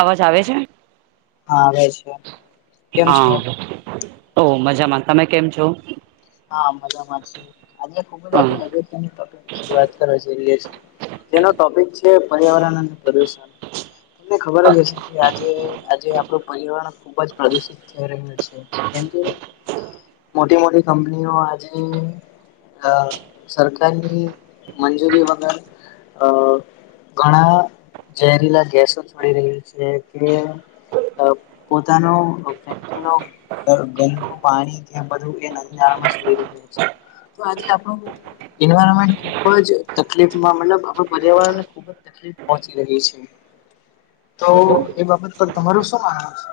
અવાજ આવે છે? હા આવે છે. કેમ હા છો? ઓ મજામાં. તમે કેમ છો? હા મજામાં છે. આજે ખુબ જ આપણે અગત્યની ટોપિકની શરૂઆત [unintelligible] તેનો ટોપિક છે પર્યાવરણ અને પ્રદુષણ. તમને ખબર જ હશે કે, આજે આજે આપડું પર્યાવરણ ખુબ જ પ્રદુષિત થઈ રહ્યું છે. કેમકે મોટી મોટી કંપનીઓ આજે અ સરકારની મંજૂરી વગર અ ઘણા ઝેરીલા ગેસો છોડી રહ્યા છે કે, અ પોતાનો ફેક્ટરીનો ગ ગંદુ પાણી કે બધું એ ન નામ જ [unintelligible] છે તો આજે આપણો એન્વાયરમેન્ટ ખુબ જ તકલીફમાં મતલબ આપણા પર્યાવરણને ખૂબ જ તકલીફ પહોંચી રહી છે. તો હ એ બાબત પર તમારું શું માનવું છે?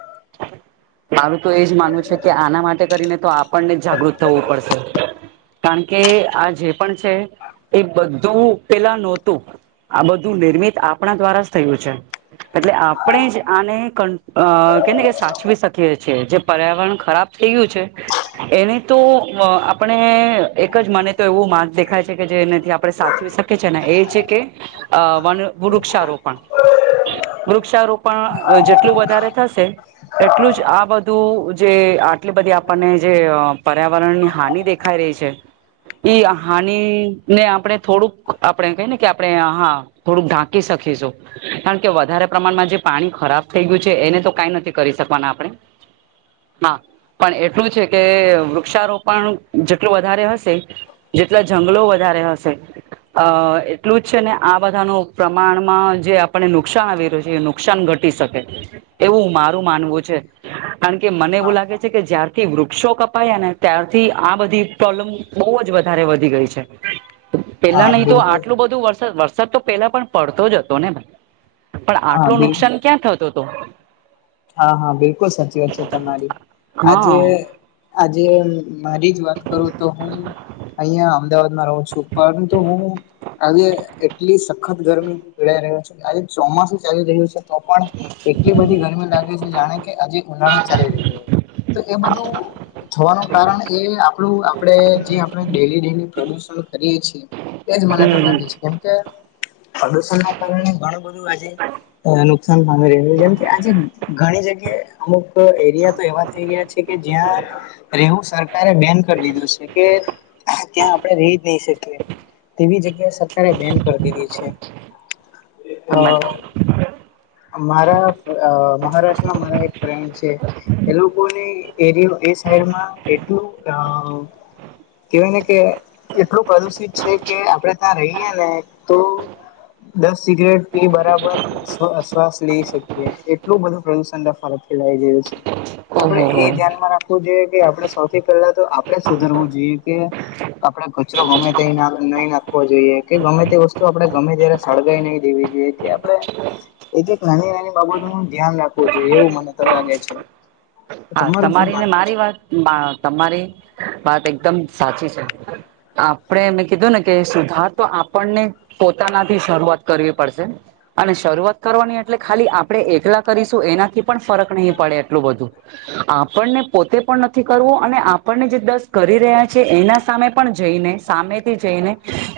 મારું તો એ જ માનવું છે કે, આના માટે કરીને તો આપણને જ જાગૃત થવું પડશે. કારણ કે આ જે પણ છે એ બધું પેહલા નહોતું. આ બધું નિર્મિત આપણા દ્વારા જ થયું છે. એટલે આપણે જ આને કે કે સાચવી શકીએ કે છે જે પર્યાવરણ ખરાબ થય ગયું છે. એને તો અ આપણે એક જ મને તો એવું માર્ગ દેખાય છે કે જે એનાથી આપણે સાચ જોઈ શકે છે ને એ છે કે અ વન વૃૃક્ષારોપણ. વૃક્ષારોપણ જેટલું વધારે થશે એટલું જ આ બધું જે આટલી બધી આપણને જે પર્યાવરણની હાનિ દેખાઈ રહી છે ઈ હાનિને આપણે થોડુંક આપણે કહીએને કે આપણે હા થોડુંક ઢાંકી શકીશું. કારણ કે વધારે પ્રમાણમાં જે પાણી ખરાબ થઈ ગયું છે એને તો કઈ નથી કરી શકવાના આપણે હા પણ એટલું છે કે વૃક્ષારોપણ જેટલું વધારે હશે જેટલા જંગલો વધારે હશે અ એટલું જ છે ને આ બધા ન પ્રમાણમાં જે આપને નુકસાન આવી રહ્યું છે. નુકસાન ઘટી શકે એવું મારું માનવું છે કારણ કે મને એવું હા લાગે કે જ્યારથી વૃક્ષો કપાયા ને ત્યારથી આ બધી પ્રોબ્લેમ બહુ જ વધારે વધી ગઈ છે. પેલા હા નહી તો બિલકુલ આટલું બધું વરસાદ વરસાદ તો પેલા પણ પડતો જ હતો નેાઈ? પણ હા આટલું બિલકુલ નુકસાન ક્યાં થતોું હતો. હા હા બિલકુલ સાચી વાત છે તમારી આજે હા આજે મારી જ વાત કરું તો હું અહીં અમદાવાદમાં રહું છું. પરંતુ હું આજે એટલી સખત ગરમી પીડાઈ રહ છે આજે ચોમાસું ચાલી રહ્યું છે તો પણ એટલી બધી ગરમી લાગ જણે કેઆજે ઉનાળો જ ચાલી રહ્યો એબઘુ થવાનું કારણ એ આપણું આપણે જે આપણે ડેલી ડેલી પ્રદુષણ કરીએ છીએ એજ મને તો લાગે હમ છે કેમ કે પ્રદુષણ ના કારણે ઘણું બધું આજે નુકસાન પામી રહ છે જેમ કે આજે ઘણી જગ્યાએ અમુક એરિયા તો એવા એરિયા છે કે જ્યાં એવું સરકારે બેન કરી દીધું છે કે ત્યાં આપણે રહી જ નહી શકીએ તેવી જગ્યા સરકારે બેન કરી દીધી છે. અ મારા અ મહારાષ્ટ્રમાં મારા એક ફ્રેન્ડ છે. એ લોકોને એરિયો એ સાઈડમાં એટલું કેવાય ને કે એટલું પ્રદુષિત છે કે આપણેે ત્યાં રહીયે ને તો દસ સિગરેટ પી બરાબર શ્વાસ લઈ શકીએ છે. એટલું બધું પ્રદુષણ દ્ફાવત ફેલાઈ ગયું છે તો આપડે ઓહો હો એ ધ્યાનમાં રાખ જોઈએ કે આપડે સૌથી પહેલા તો આપડે સુધરવું જોઈએ કે આપડે કચરો ગમે તે નહી નાખવો જોઈએ કે ગમે તે વસ્તુ આપણે ગમે ત્યારે સળગાઈ નહી દેવી જોઈએ. કે આપણે [inaudible] એક એક નાની નાની બાબત નું ધ્યાન રાખવું જોઈએ એવું મને તો લાગે છે. હા તમારું શું તમારી ને માનવું મારી છે વાત તમારી વાત એકદમ સાચી છે. આપણે મેં કીધું ને કે સુધાર તો આપણને પોતાનાથી શરૂઆત કરવી પડશે. અને શરૂઆત કરવાની એટલે ખાલી આપણે એકલા કરીશું એનાથી પણ ફરક નહી પડે એટલું બધું આપણને પોતે પણ નથી કરવું અને આપણને જે દસ કરી રહ્યા છે એના સામે પણ જઈને સામેથી જઈને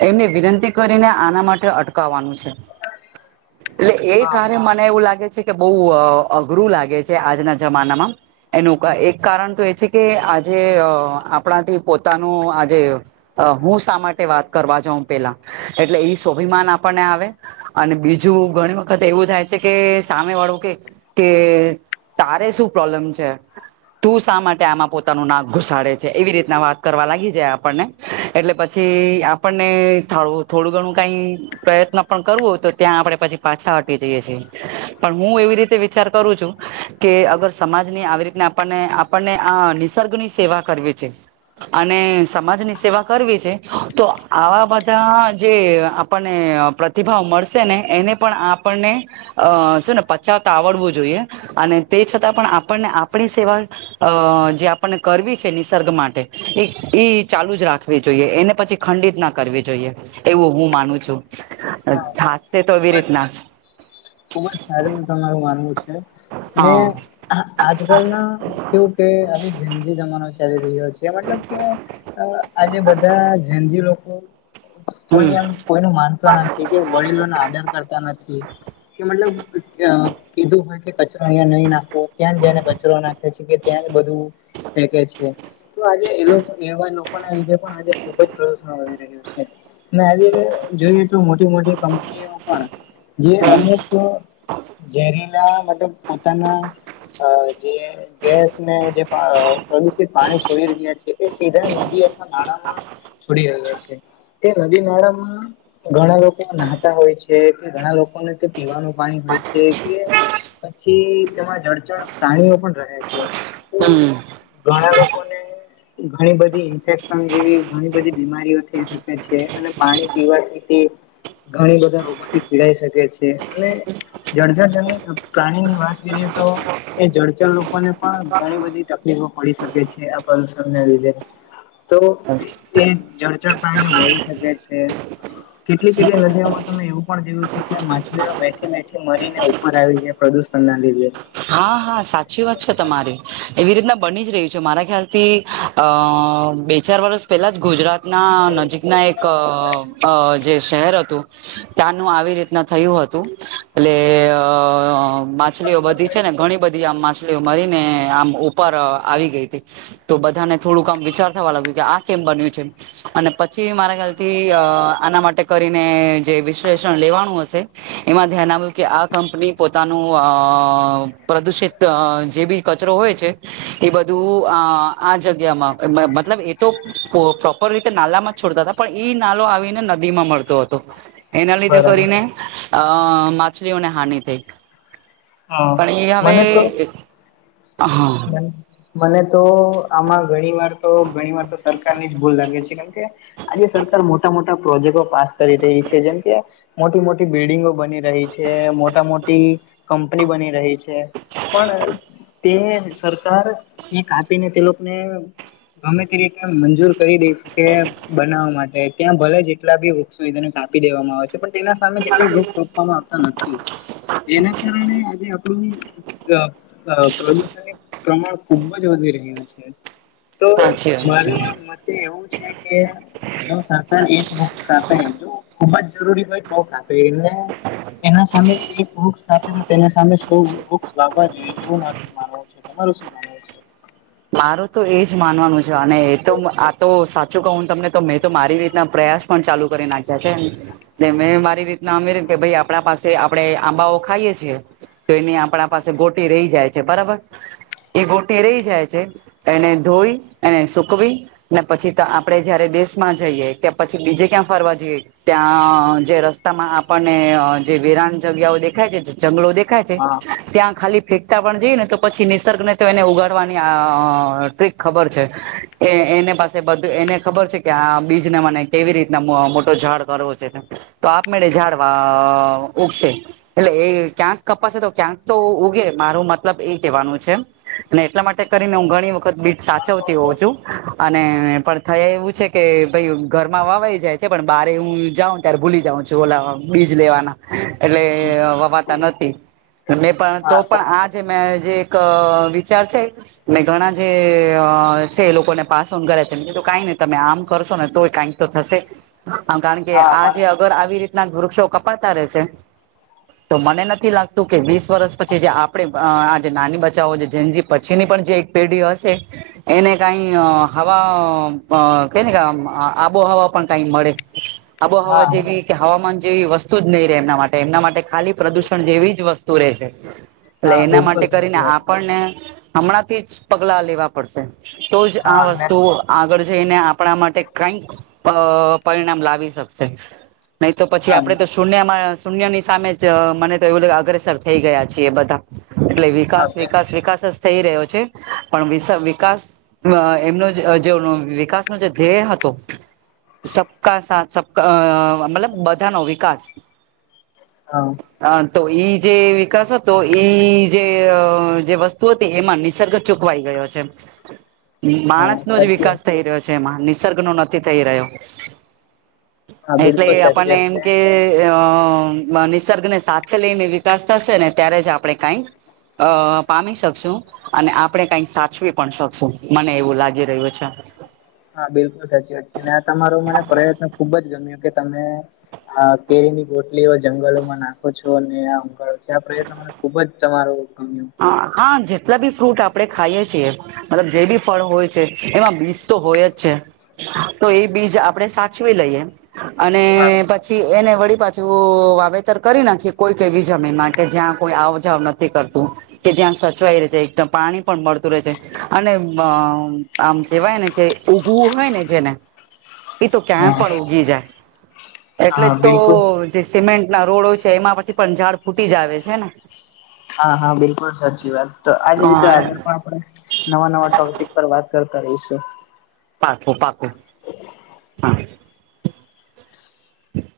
એમને વિનંતી કરીને આના માટે અટકાવવાનું છે. [inaudible] એટલે એ હા કારણે મને એવું લાગે છે કે બહુ અઘરું લાગે છે આજના જમાનામાં એનું એક કારણ તો એ છે કે આજે આપણાથી પોતાનું આજે હું શા માટે વાત કરવા જાઉં પેલા એટલે એવી સ્વાભિમાન આપણને આવે અને બીજું ઘણી વખત એવું થાય છે કે સામે વાળું કે કે તારે શું પ્રોબ્લેમ છે. તું શા માટે આમાં પોતાનું નાક ઘુસાડે છે એવી રીતના વાત કરવા લાગી જાય આપણને એટલે પછી આપણને થઉ થોડું ઘણું કાઈ પ્રયત્ન પણ કરવો હોય તો ત્યાં આપડે પછી પાછા હટી જઈએ છીએ. પણ હું એવી રીતે વિચાર કરું છું કે અગર સમાજ ની આવી રીતને આપણને આપણને આ નિસર્ગ ની સેવા કરવી છે. અને સમાજની સેવા કરવી છે તો આવા બધા જે આ આપણને પ્રતિભાવ મળશે ને એને પણ આપણને અ શું ને પચાવતા આવડવું જોઈએ અને તે છતાં પણ આપણને આપણી સેવા અ જે આપણને કરવી છે નિસર્ગ માટે એ એ ચાલુ જ રાખે રાખવી જોઈએ એને પછી ખંડિત ના કરવી જોઈએ એવું હું માનું છું. પણ હા થાસશે એવી રીતના જ ખુબ જ સારું તમારું માનવું છે ને હા આજકાલના કેવું કે આજ જેમ જે જમાનો ચાલી રહ્યો છે મતલબ કે અ આજે બધા જનજી લોકો કોઈ એમ હમ કોઈ નુ માનતા નથી. તે તે વડીલોને આદર કરતા નથી. કે મતલબ અ કીધું હોય કે કચરો અહિયાયા નહી નાખવો ક્યાં જને કચરો નાખે છે. ત્યાંરે બધું ફેકે છે. તો આજે એ એવા લોકો ના લીધે પણ આજે ખુબ જ પ્રદુષણ વધી રહ્યું છે. ને આજે જોઈએ તો મોટી મોટી કંપનીઓ પણ જે અમુક અ ઝરીના મતલબ પોતાના અ જે ગેસ ને જે પ્રદુષિત પાણી છોડી રહ્યા છે એ સીધા નદી અથવા નાળામાં છોડી રહ્યા છે એ નદી નાળામાં ઘણા લોકો નાહતા હોય છે કે ઘણા લોકોને તે પીવાનું પાણી હોય છે કે પછી તેમાં જળચણ પ્રાણીઓ પણ રહે છે. તો હમ્મ. ઘણા લોકો ને ઘણી બધી ઈન્ફેક્શન જેવી ઘણી બધી બીમારીઓ થઈ શકે છે અને પાણી પીવાથી બી ઘણી બધા રોગોથી પીડાઈ શકે છે અને જર્જર જમીન પ્રાણી ની વાત કરીએ તો એ જળચર લોકોને પણ ઘણી બધી તકલીફો પડી શકે છે આ પ્રદુષણને લીધે તો એ જળચર પાણી મળી શકે છે કેટલીક કેટલી નદીઓમાં તમે એવું પણ જોયું છે કે માછલીઓ બેઠી બેઠી મરીને ઉપર આવી જાય પ્રદૂષણ ના લીધે હા હા સાચી વાત છે તમારી એવી રીતના બની જ રહી છે મારા ખ્યાલથી અ બે ચાર વર્ષ પહેલાં જ ગુજરાતના નજીકના એક અ અ જે શહેર હતું. ત્યાનું આવી રીતના થયું હતું એટલે અ માછલીઓ બધી છે ને ઘણી બધી આમ માછલીઓ મરીને આમ ઉપર આવી ગઈ હતી તો બધાને થોડુંક આમ વિચાર થવા લાગ્યું કે આ કેમ બન્યું છે. અને પછી મારા ખ્યાલથી અ આના માટે કરીને જે વિશ્લેષણ લેવાનું હશે. એમાં ધ્યાન આવ્યું કે આ કંપની પોતાનું અ પ્રદુષિત જે બી કચરો હોય છે. એ બધું અ આ જગ્યામાં મતલબ એ તો પ્રોપર રીતે નાલામાં છોડતા હતા. પણ ઈ નાલો આવીને નદી માં મળતો હતો એના લીધે બરાબર કરીને અ માછલીઓને હાનિ થઈ હા પણ એ મને તો હવે હા. મને તો આમાં ઘણી વાર તો ઘણી વાર તો સરકારની જ ભૂલ લાગે છે કેમ કે આજે સરકાર મોટા મોટા પ્રોજેક્ટો પાસ કરી રહી છે જેમ કે મોટી મોટી બિલ્ડિંગો બની રહી છે મોટા મોટી કંપની બની રહી છે. તે પણ તે સરકાર એકાપીને તે લોકોને ગમે તે રીતે મંજૂર કરી દઈ છે કે બનાવવા માટે ત્યાં ભલે જેટલા બી સુધાને કાપી દેવામાં આવે છે પણ તેનાં સામે તેટલા વૃક્ષ રોપવામાં આવતા નથી જેના કારણે આ [inaudible] પ્રદુષણ પ્રમાણ ખુબ જ વધી રહ્યું છે. તો સાચી વાત મારે છે. મતે એવું છે કે જો સરકાર એક બુક્સ કાપે જો ખુબ જ જરૂરી હોય તો કાપે એટલે એના સામે એક વૃક્ષ આપે તેના સામે તો વૃક્ષ વાવા જોઈએ એવું મારું તો માનવું છે તમારું શું માનવું છે? મારું તો એજ માનવાનું છે અને એ તો આ તો સા હું તમને મેં તો મારી રીતના પ્રયાસ પણ ચાલુ કરી નાખ્યા છે. મેં મારી રીતના અમેર કે ભાઈ આપણા પાસે આપડણે આંબાઓ ખાઈએ છીએ. તો એની આપણા પાસે ગોટી રહી જાય છે બરાબર એ ગોટી રહી જાય છે એને ધોવી એને સુકવી ને પછી આપડે જયારે દેશમાં જઈએ તે પછી બીજે ક્યાં ફરવા જઈએ ત્યાં જે રસ્તામાં આપણને જે વિરાન જગ્યાઓ દેખાય છે જંગલો દેખાય છે હા ત્યાં ખાલી ફેંકતા પણ જઈ ને તો પછી નિસર્ગ ને તો એને ઉગાડવા ટ [inaudible] ખબર છે એ પાસે બ એને ખબર છે કે આ બીજને મને કેવી રીતના મોટો ઝાડ કરવો છે. તો આપ મેળે ઝાડવા ઉગસે. એટલે એ ક્યાંક કપાશે તો ક્યાંક તો ઉગે મારું મતલબ એ કેવાનું છે. અને એટલા માટે કરીને હું ઘણી વખત બીજ સાચવતી હોઉં છું અને પણ થયા એવું છે કે ભાઈ ઘરમાં વાવાઈ જાય છે પણ બારે હું જાઉં ત્યારે ભૂલી જાઉં છું ઓલાવ બીજ લેવાના એટલે વા વાતા નથી મે પણ તો પણ આ જે મે જે એક વિચાર છે. મે ઘણા જે છે એ લોકોને પાસ ઓન કરે કીધું કઈ નઈ તમે આમ કરશો ને તોય કાંઈ તો થશે કારણ કે હા આ મને જે અગર આવી રીતના વૃક્ષો કપાડતા રહેશે હ તો મને નથી લાગતું કે વીસ વર્ષ પછી જે આપણે આ જે નાની બચાવો જેન જી પછીની પણ જે એક પેઢી હશે એને કઈ હવા કેને કે આબોહવા પણ કઈ મળે આબોહવા હા જેવી કે હવામાન જેવી વસ્તુ જ નહી રે એમના માટે ખાલી પ્રદુષણ જેવી જ વસ્તુ રહેશે. એટલે હા એના બિલકુલ માટે સાચી કરીને વાત. આપણને હમણાં થી જ પગલા લેવા પડશે તો જ આ હા અને વસ્તુ આગળ જઈને આપણા માટે કઈક પરિણામ લાવી શકશે. નહી તો પછી હા આપડે તો શૂન્યમાં શૂન્ય ની સામે જ મને તો એવું લાગે અગ્રેસર થઈ ગયા છેીએ બધા એટલે હા વિકાસ બે વિકાસ વિકાસ જ થઈ રહ્યો છે પણ વિકાસ એમનો જે વિકાસ ન જે ધ્યેય હતો સબકા સાથ સબકા અ મતલબ બધાનો વિકાસ હા. હ તો ઈ જે વિકાસ હતો ઈ જે વસ્તુ હતી એમાં નિસર્ગ ચુકવાઈ ગયો છે હા માણસનો જ સાચી વિકાસ વાત થઈ રહ્યો છે. જેમાં નિસર્ગ નો નથી થઈ રહ્યો હા એટલે બિલકુલ સાચી આપણને વાત એમ ને કે અ નિસર્ગ ને સાથે લઈને વિકાસ થશે ને ત્યારે જ આપણે કઈ પામી શકશું અને આપણે કઈક સાચવી પણ શકશું મને એવું લાગી રહ્યું છે. હા બિલકુલ સાચી વાત છે અને આ તમારો મને પ્રયત્ન ખુબ જ ગમ્યો કે તમે હ કેરીની ગોટલીઓ જંગલોમાં નાખો છો અને આ ઉગાડો છો આ પ્રયત્ન ખુબ જ તમારો ગમ્યું હા જેટલા બી ફ્રૂટ આપણે ખાઈએ છીએ મતલબ જે બી ફળ હોય છે એમાં બીજ તો હોય જ છે. તો એ બીજ આપડે સાચવી લઈએ અને પ પછી એને વળી પાછું વાવેતર કરી નાખી કોઈક એવી જમીન માટે કે જ્યાં કોઈ આવજાવ નથી કરતું. કે જ્યાં સચવાઈ રહે છે એકદમ પાણી પણ મળતું રહે છે અને અ આમ કેવાય ને કે ઉગવું હોય ને જેને હ [inaudible] એ તો ક્યાંય પણ ઉગી જાય એટલે હા તો બિલકુલ જે સિમેન્ટ ના રોડો છે એમાં પછી પણ ઝાડ ફૂટી જ આવે છે ને હા હા બિલકુલ સાચી વાત તો આજ રીતે હા, આગળ પણ આપણે નવા નવા ટોપિક પર વાત કરતા રહીશું. પાકું પાકું. હા